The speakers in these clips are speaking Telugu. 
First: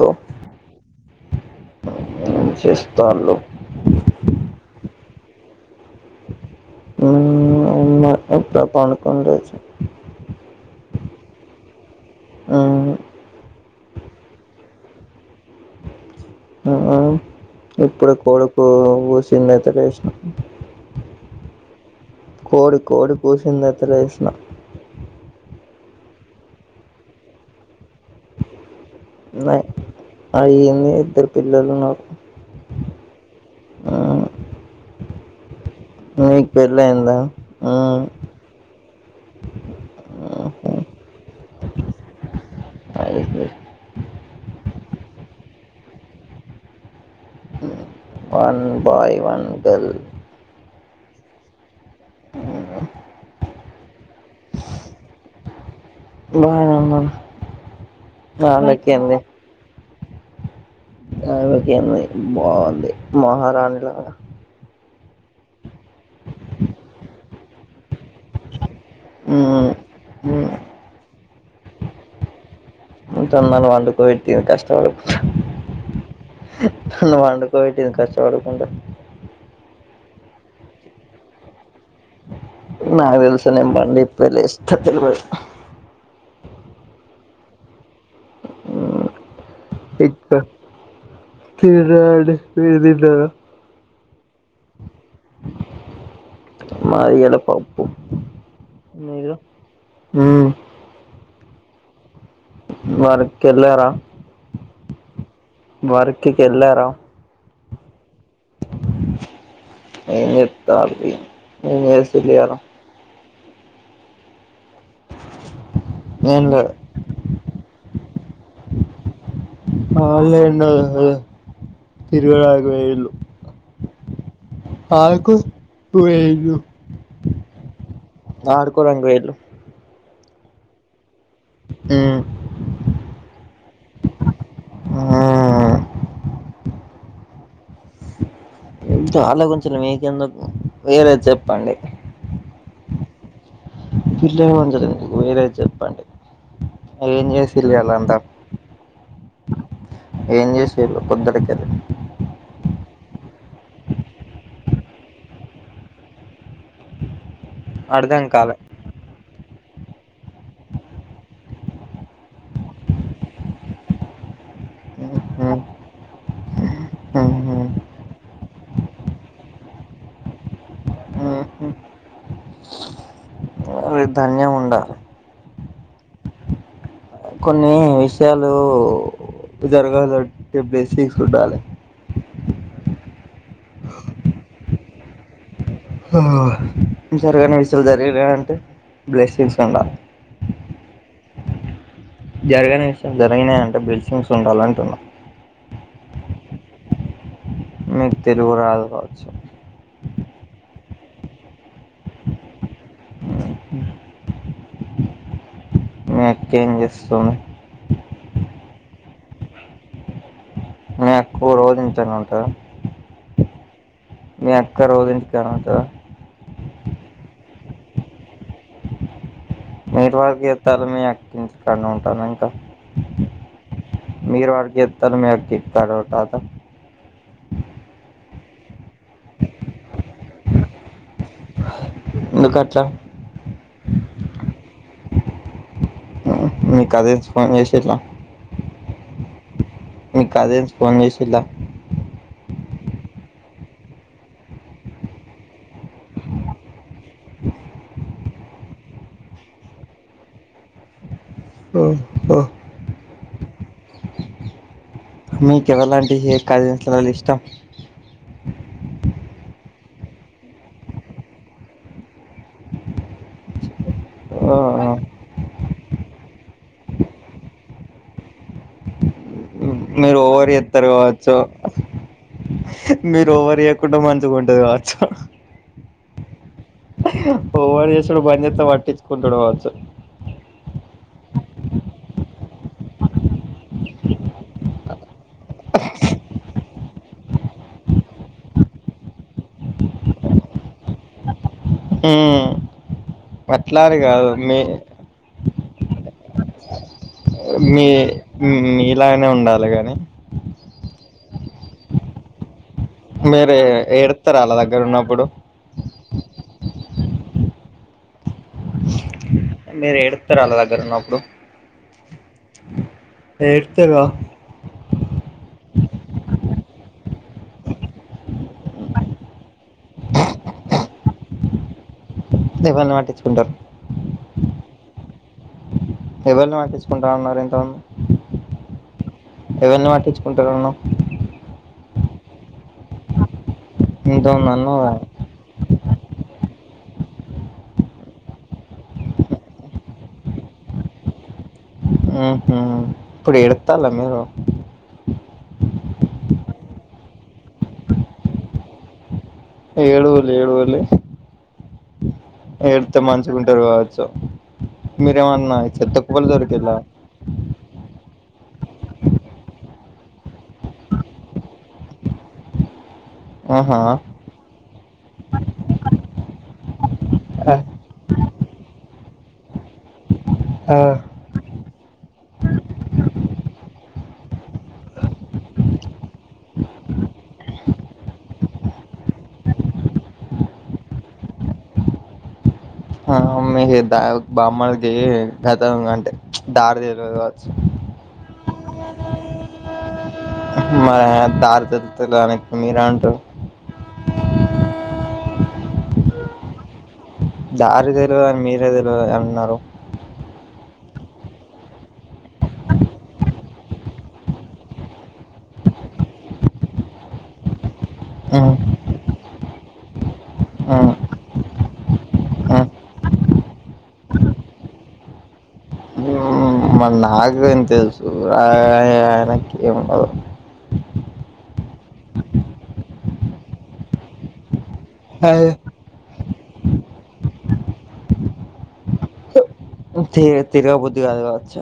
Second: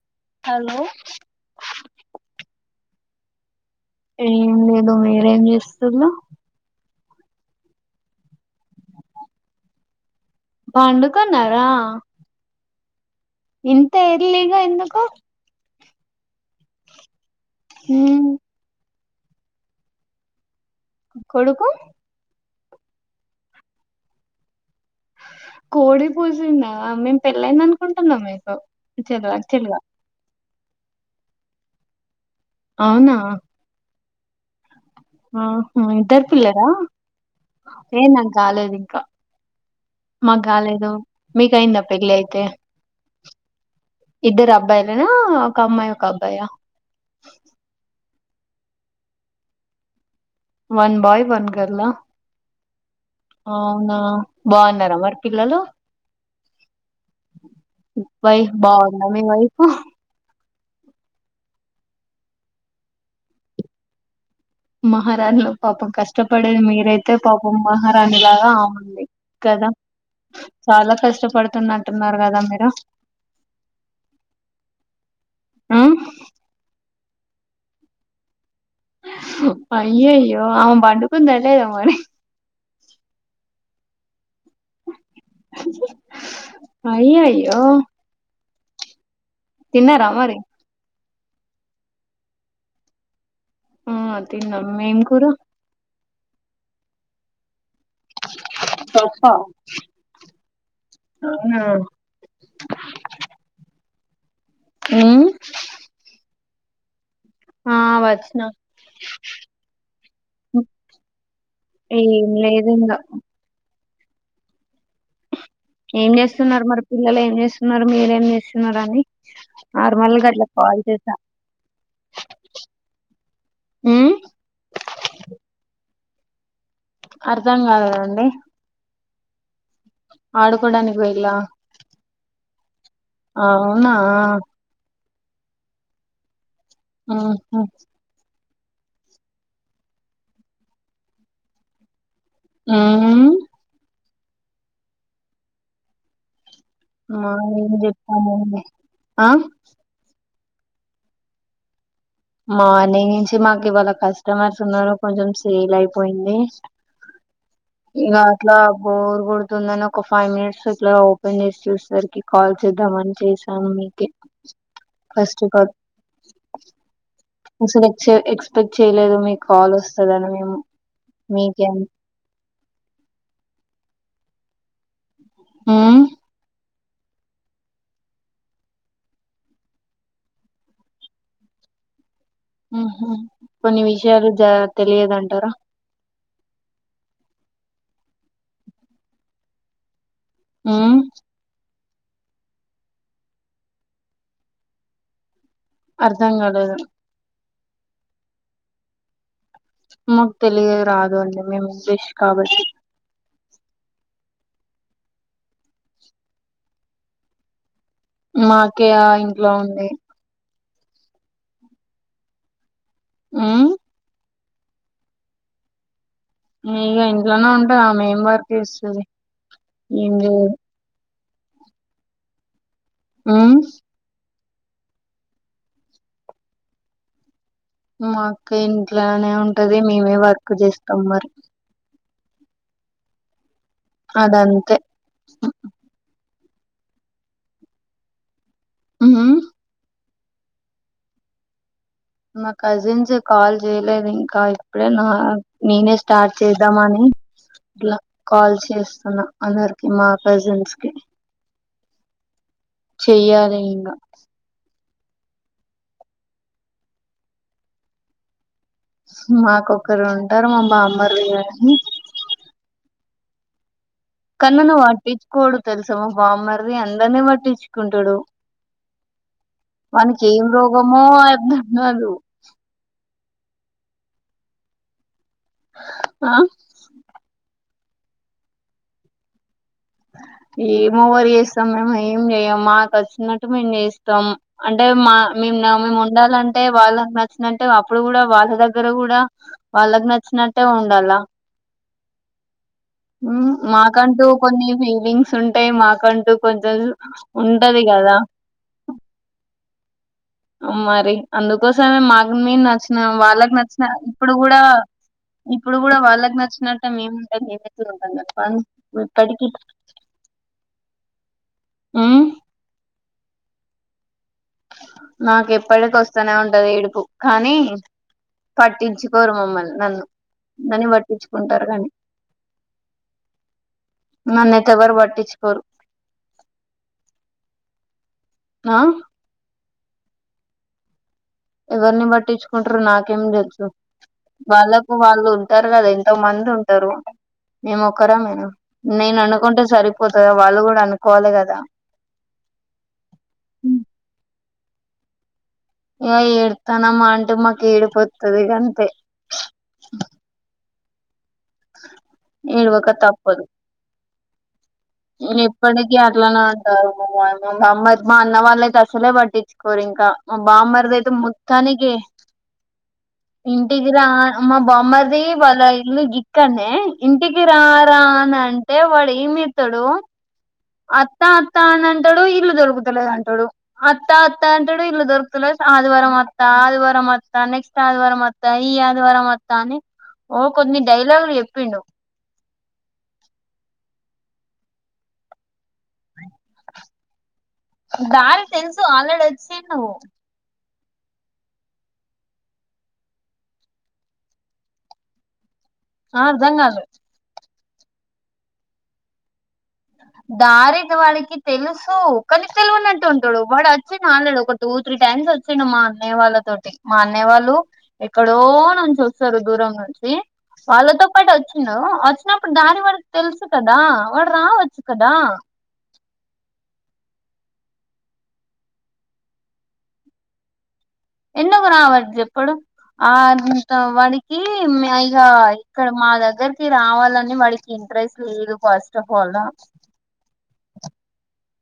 తో హలో తాలో ఏం లేదు మీరేం చేస్తున్నవ్ ఉమ్ ఏం లేదు ఇప్పుడే పడుకొని లేచిన పండుకున్నార ఉహ్మ్ ఇంత ఎర్లీగ ఎందుకు ఆ ఇప్పుడే ఉమ్, కోడి కూసింది అయితే లేసిన కొడుకు కోడి కోడి కూసింది అయితే లేషిన కోడి కోసిందా మేము పెళ్ళైంద అనుకుంటున్నాం మీకు ఈథైల్ ఆ తెలుగా [unintelligible] అలా ఏం లేదు ఇద్దరు పిల్లలు నాకు అవునా ఆ ఆ ఇద్దరు పిల్లరా అయిందా ఏ నాకు కాలేదు ఇంక మాకు గాలేదు మీకయంద పెళ్లి అయితే అయింది ఇద్దరూ అబ్బాయిలేన ఒక అమ్మాయి ఒక అబ్బాయ one boy one girl one boy one girl ఆ అవున బాగున్నార మరి పిల్లలు బాగా వైఫ్ బాగుంద ఆమెకేంది నీ వైఫ్ ఆవిడకేంది బాగుంది మహారాణిలాగ మహారాణి పాపం కష్టపడేది మీరైతే పాపం మహారాణి లాగ అమే కద చాల కష్టపడుతుంది అంటున్నారు కద మీరు ఎంతైన వండుకొని తిని కష్టపడు నువ్వు వండుకో పెట్టింది కష్టపడకుండా అయ్యయ్యో ఆమె పండుకుంద తెలేద మరి నాకు తెలుస నేను బండి ఇప్పు ఇష్ట పో అయ్య అయ్యో తిన్నార మరి తడడి విడదద్దారు ఆ తిన్నాం మేం కూర మాది ఎడప సప్ప మ్మ్. అవున ఉమ్ వర్క్ కి ఎళ్ళార ఆ వచ్చినా ఏం చెప్తారు చేసి ఏం వెళ్ళారా లేదు ఇంగా ఏం చేస్తున్నారు మరి పిల్లలు ఏం చేస్తున్నారు మీరేం చేస్తున్నారు అని నార్మల్ గా అట్లా ఆళన్న కాల్ చేసా తిరుగుడకపోళు ఉమ్ ఆకు తూ ఏ అర్థం కాదు కదండి లో ఆడుకోడానికి పోయి ఉ అవునా ఆ ఆహ ఆలో కొంచం మీకెందుకు వేరేది చెప్పండి ఆ అ పిల్ మీరే చెప్పండి ఆ ఏం చేసిర్రు ఇయాల అంతా చెప్తానండి ఆ ఏం చేసిరు పొద్దుటికి అది మార్నింగ్ నుంచి మాకు ఇవాళ కస్టమర్స్ ఉన్నారు కొంచెం సేల్ అయిపోయింది ఇంగ అర్థం అట్లా కాలే బోర్ గు అందని ఒక ఫైవ్ మినిట్స్ ఇట్లా ఓపెన్ చేసి చూసేసరికి కాల్ చేద్దాంమని చేసాను మీక first um, all um, um, expect చేయలేదు మీకు కాల్ వస్తదని మేము మీకేం ధన్యము ఉండ ఊ కొన్ని విషయాలు జరగాలే చెప్పేసితీ చూడాలి కొన్ని విషయాలు జ తెలియదంట సరిగానే విసులు జరిగలే అంటే బ్లెస్సింగ్స్ ఉండాలి ఉ జరగని విషయం జరిగినా అంటే బిల్సింగ్స్ ఉండాల అంటున్నా అర్ధం కాలేదు మీకు తెలుగు రాదు కావచ్చు మాకు తెలిగు రాదు అండి మేము ఇంగ్లీష్ కాబట్టి ఇ మీ అక్కేం చేస్తుంది మాక్కాయ ఇంట్లో ఉంది మీ అక్కు రోజింట్లనే ఉంటదా ఉమ్ మీ అక్క రోజు ఇంటికానే ఉంటదా ఇగ ఇంట్లోనే ఉంటది ఆమేం వర్క్ చెస్తది మీరు వర్క్ చేత్తళ్ళు మీ అక్క ఇంటికాన్నే ఉంటందా ఇంకా ఉమ్ మీరు వర్క్ చేత్తళ్ళు మే అక్క ఇంటికాన్నే ఉంటందా మాక అక్క ఇంట్లోనే ఉంటది మేమే వర్క్ చేస్తాం మరి ఎందుకాట్లా అదంతే మీ కజీన్స్ ఫోన్ చేసిల్లా ఉ ఉహ్మ్ మీ కజిన్స్ ఫోన్ చేసిల్లా మా కజిన్స్ ఎ కాల్ చేయలేదు ఇంకా ఇప్పుడే నా నేనే స్టార్ట్ చేద్దామని అట్లా కాల్ చేస్తున్నా అందరికి మా కజిన్స్ కి ఆ ఆ చెయ్యాలి ఇంగా మీ కేవలంటే హె కజిన్స్ లల్లా ఇష్టం మాకొక్కరు ఉంటారు మా బామ్మారిది గనీ కన్నన వాట్ విచ్ కోడు తెలుసా మా బామ్మరిది అందరినీ పట్టించుకుంటడు మీరు వానీకి ఏం ఓవర్ చేస్తారు రోగమో కావచ్చు అర్థం కాదు మీరు ఒవర్ చేయకుండా మంచిగుంటది కావచ్చా ఆ ఓవర్ చేసుడు బంజేత్తే పట్టించుకుంటడు కావచ్చు ఏమోవరు చేస్తాం మేము ఏం చేయం మాకచ్చినట్టు మేమ్ చేస్తాం అంటే మా మేమ్ నం ఉండాలం అంటే వాళ్ళకి నచ్చినట్టే అప్పుడు కూడా వాళ్ళ దగ్గర కూడా వాళ్ళకి నచ్చినట్టే ఉండాల ఉమ్ అట్లా అని మాకంటూ కాదు మీ కొన్ని సుంటై మాకంటూ కొంచెం ఉంటది మీ కదా మీలాగనే ఉండాలే గాని మరి అందుకోసమే మాక్ మెం నచ్చి నం వాళ్ళకి మీరు నచ్చిన ఇప్పుడు ఏడుత్తరా ఆళ్ళ కూడా దగ్గర ఉన్నప్పుడు ఇప్పుడు కూడా వాళ్ళ ల్లాకి నచ్చినట్టె మేముంటే [inaudible] ఇప్పటికీ మీరు ఏడుత్తార అల్లా దగ్గర ఉన్నప్పుడు ఉమ్ ఏడ్త్తర నాకు ఎప్పడికి వస్తనే ఉంటది ఏడుపు కానీ పట్టించుకోరు మమ్మల్ని నన్ను నన్ని పట్టించుకుంటారు గానీ ఎవరిని పట్టించుకుంటారు నన్నయితే ఎవరు పట్టించ్చుకొరు ఎవల్ని పట్టించ్చుకుంటా అన్నారు ఇంత ఆ ఎవల్ని పట్టించుకుంటారన్నవ్ ఎవరిని పట్టించుకుంటరు నాకేం తెలుసు ఇంతమంది అన్నావ్ గా వాళ్ళకు వాళ్ళు ఉంటారు కదా ంతో మంది ఉంటరు మేమొక్కరమేన నేను అనుకుంటే సరిపోతదా వాళ్ళు కూడా అనుకోవాలి గదా ఉహ్మ్ ఇప్పుడు ఎడ్త్తాల్లా మీరు ఇగ ఏడ్త్తానమా అంటే మాకు ఏడుపోత్తది గంతే ఏడువుల్లి ఏడువుల్లి ఏడవక ఏడ్త్తే మంచిగుంటరు కావచ్చు నేన్ మీరేమన్నా చెత్త ఎప్పడికి కుప్పలు అట్లానే దొరికిల్లా ఉంటారు మ మమ్మా మా అన్న వాళ్ళయితే అసలే పట్టించుకోరు ఇంకా మా బామ్మారిదయితే మొత్తానికె ఆహా ఇంటికిరా మ బామ్మరిది వాళ్ళ ఇల్లు గిక్కనేే ఇంటికి ఆ రారా అని అంటే వాడు ఏం చెత్తడు అత్త అత్తా అనంటాడు ఇల్లు దొరుకుతులేదు అంటాడు అత్తా అత్తా అంటాడు ఇల్లు దొరుకుతులేదు ఆదివారం అత్తా ఆదివారం మత్తా నెక్స్ట్ ఆదివారం మత్తా ఈ ఆదివార మత్తా అని ఓ కొన్ని డైలాగులు చెప్పిండు ఏ ద్దాగు బామ్మర్దికి గత అంటే దారి తెల్వదు దారి తెలుసు ఆలర్డీ అచ్చిండు మర దార్క్తేలేదనిప్పు మీరే అంటరు ఆ అర్ధంగాలే దారి తెల్వదని మీరే తెల్వద అన్నారు దారి వాడికి తెలుసు కానీ తెలవనట్టు ఉంటడు వాడు వచ్చి ఆలర్డీ ఒక టూ త్రీ టైం మ్స్ వచ్చిండు మా అన్నయ వాళ్ళ తోటి మా అన్నయ వాళ్ళు ఎక్కడో మ్మ్ నుంచి స్తరు దూరం నుంచి మ్మ్ వాళ్ళతో పాటు వచ్చిండు వచ్చినప్పుడు మ్మ్ దారి వాడికి తెలుసు కదా వాడు రావచ్చు కదా మరీ నాకేం తెలుసు అఅఅఅ ఆయనకేమున్నదో ఎందుకు రావడి ఎప్పుడు అంతో వాడికి హ్మ్ ఇగ అదే ఇక్కడ మా దగ్ దగ్గరికి రావాలని వాడికి ఇంట్రెస్ట్ లేదు ఫస్ట్ ఆఫ్ అల్ తె తిరగబుద్ధి కాదు కావచ్చు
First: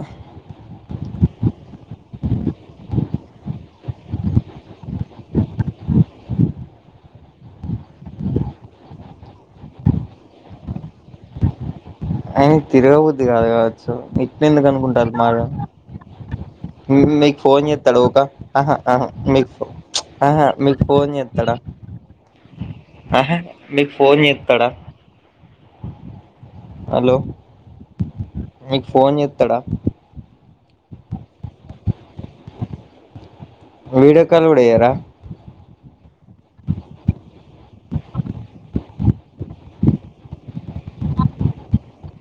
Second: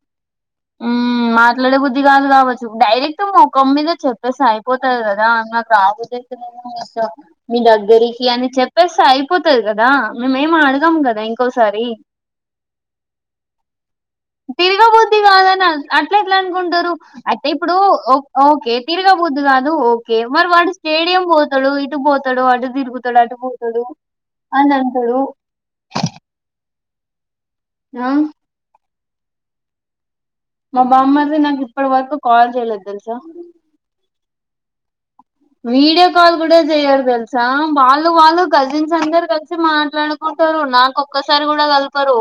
ఉమ్ మాట్లాడ బుద్ది కాదు కావచ్చు డైరెక్ట్ మొఖం మీద చెప్పేసి అయిపోతది కదా నాకు రా బుద్ద మీ దగ్గరికి అని చెప్పేస్తె అయిపోతది కదా మేమేమడగామ్ కదా ఇంకోసారి ఎ తిరగబుద్ది కాదు కా సో ఇట్నీ ఎందుకు అనుకుంటార్రు తిరగబుద్ది మాగ కాదని అట్ల ఎట్లా అనుకుంటరు మీకు అయితే ఫోన్ ఇప్పుడు చేత్తడా ఊక ఆహ ఓకే ఆహ తిరగబుద్ది మీక్ ఫో కాదు ఓకే ఆహా మరి వాడు మీకు ఫోన్ స్టేడియం చేత్తడా పోతడు ఇటు పోతడు అటు తిరుగుతడు అటుపోతడు చేస్తాడా అనంటడు హలో ఆ మీకు ఫోన్ చెత్తడా మా బామ్మర్ది నాకు ఇప్పటి వరకు కాల్ చేయలేదు తెలుసా వీడియో కాల్ కూడా చేయరా వీడియో కాల్ కూడా చెయరు తెల్సా వాళ్ళు వాళ్ళు కజిన్స్ అందరు కలిసి మాట్లాడుకుంట రు నాకొక్కసారి కూడా కలపరు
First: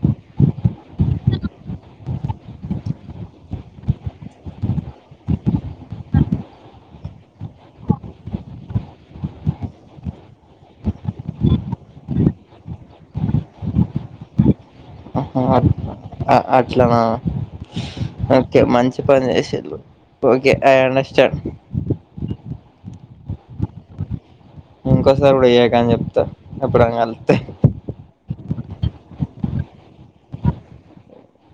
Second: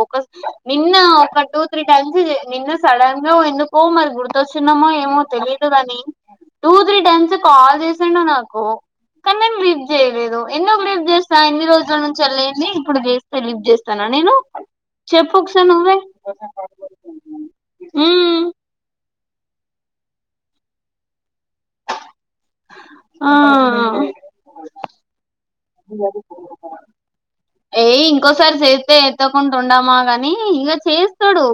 నిన్న ఒక టూ తీ టైమ్స్ నిన్న సడన్ గా ఎందొ ఎందుకో మరి గుర్తొచ్చిన్నమో ఏమో తెలిదు గని టూ త్రీ టైమ్స్ కాల్ చేస్ సిండు నాకు కనీ నేన్ లీఫ్ చేయలేదు ఎందుకు లీఫ్ చేస్త ఇన్ని రోజుల నుంచెల్లేంది ఇప్పుడు చేస్తే లీఫ్ చేస్తన నేను చెప్పు ఆహా ఒకసా అట్- నువ్వే అ అట్లానా ఉమ్ ఓకే మంచి పని చేసిల్లు ఓకే ఐ అండస్టాండ్ ఆ ఇంకోసారి కూడా చెయ్యాకని చెప్తా ఎప్పుడైన కల్తే ఏయ్ ఇంకోసారి చేత్తే ఎత్తకుండా ఉండమా గాని ఇక చేస్తడు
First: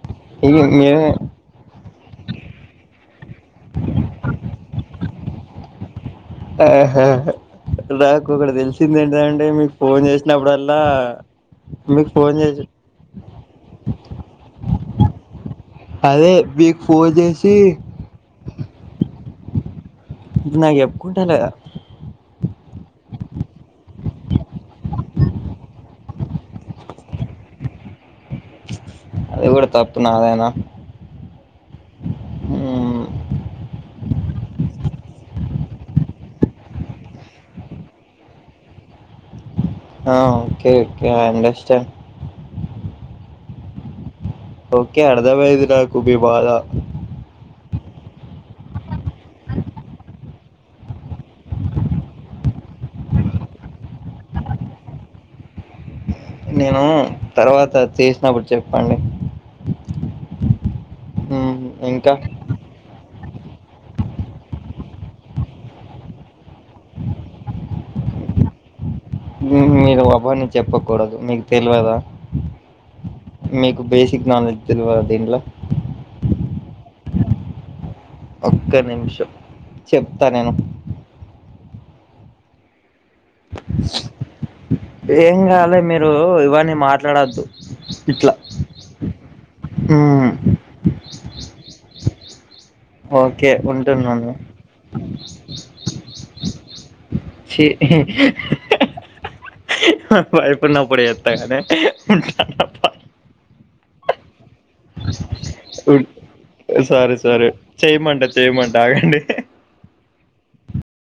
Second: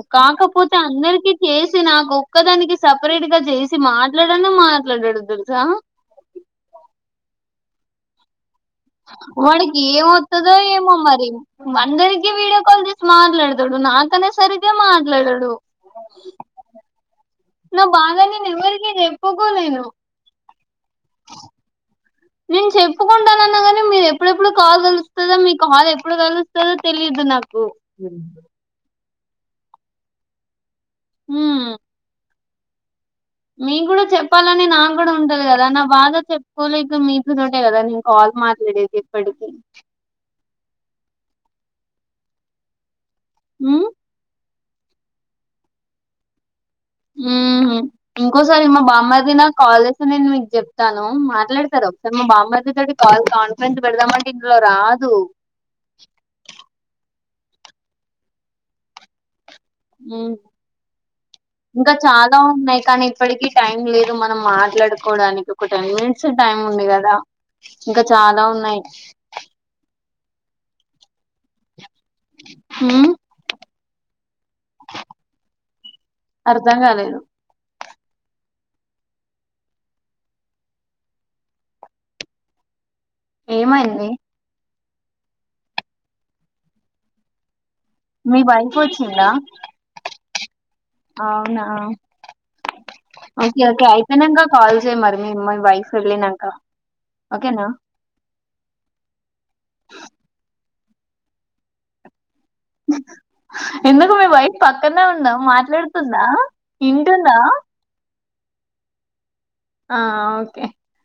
ఇగ కాకపోతే మేము అందరికీ చేస్ సి నాకు ఒక్కదానికి సపరేట్ గా చేసి మాట్లాడన మాట్లాడడు తెల్సా ఆహ నాకొకడ తెలుస్ వాడికి ఏమత్తదో ఏమో మరి మీకు అందరికి ఫోన్ వీడియో కాల్ చేసి మాట్లాడ తడు నాతోనే సరిగ్గా మాట్లాడడు అదే మీకు ఫోన్ చేసి నా బాధ ఎవరికి చెప్పుకోలేను ఇప్పుడ్ నాక్ చెప్పకుంటాళ్ళుగా నేన్ చెప్పుకుం టనన్నాగాని మీరు ఎప్పుడెప్పుడు కాల్ కలుస్తద మీ కాల్ ఎప్పుడు కలుస్తదో తెలియదు నాకు అది కూడా తప్పు నాదేనా ఉమ్ మ్మ్ మీం గుడా చెప్పాలని నాకు కూడా ఉంటది కదా నా బాధ చెప్పుకోలేక మీతోతోటే కదా నేన్ కాల్ మాట్లాడేది ఎప్పడికిీ అ ఒకే okay I understand um okay అర్థం అయింది నాకు మీ బాధ ఉహ్మ్ ఇంకోసారి మా బామ్మారిది నాక్ కాల్ చేస్తె నేన్ మీకు చెప్తాను మాట్లాడతారు ఒకసారి మా బామ్మరిదితోటి కాల్ కాన్ఫిడెన్స్ పెడదామంటే ఇంద్లో రాదు నేను తర్వాత చేసినప్పుడు చెప్పండి ఉమ్ ఇంకా చాలా ఉన్నాయి కానీ ఇప్పడికి టైం లేదు మనం మాట్లాడుకోడానికి ఒక టెన్ మినిట్స్ఎ టైం ఉంది కదా ఇంకా చాలా ఉన్నాయి ఉహ్ మీరు అవన్ని చెప్పకూడదు మీకు తెల్వదా ఉమ్, మీకు బేసిక్ నాలెడ్జ్ తెల్వాదా దీంట్ల అర్ధం కాలేదు ఒక్క నిమిషం చెప్తా నేను ఏమైంది ఏం గాలే మీరు ఇవన్నీ మాట్లాడద్దు ఇట్లా మీ వైఫ్ వచ్చిందా ఉమ్ అవునా ఓకే ఓకే అయిపోయినంక కాల్ చేయ్ మరి మ్మాయి వైఫ్ ఎల్లినంక చి మా వైఫ్ ఉన్నపుడు ఎత్తగని ఎందుకు మీ వైఫ్ పక్కనే ఉ ందా మాట్లాడుతుందా సారీ వింటుందా సారీ చేయమంట చేయమంట ఆగండి ఆ ఓకే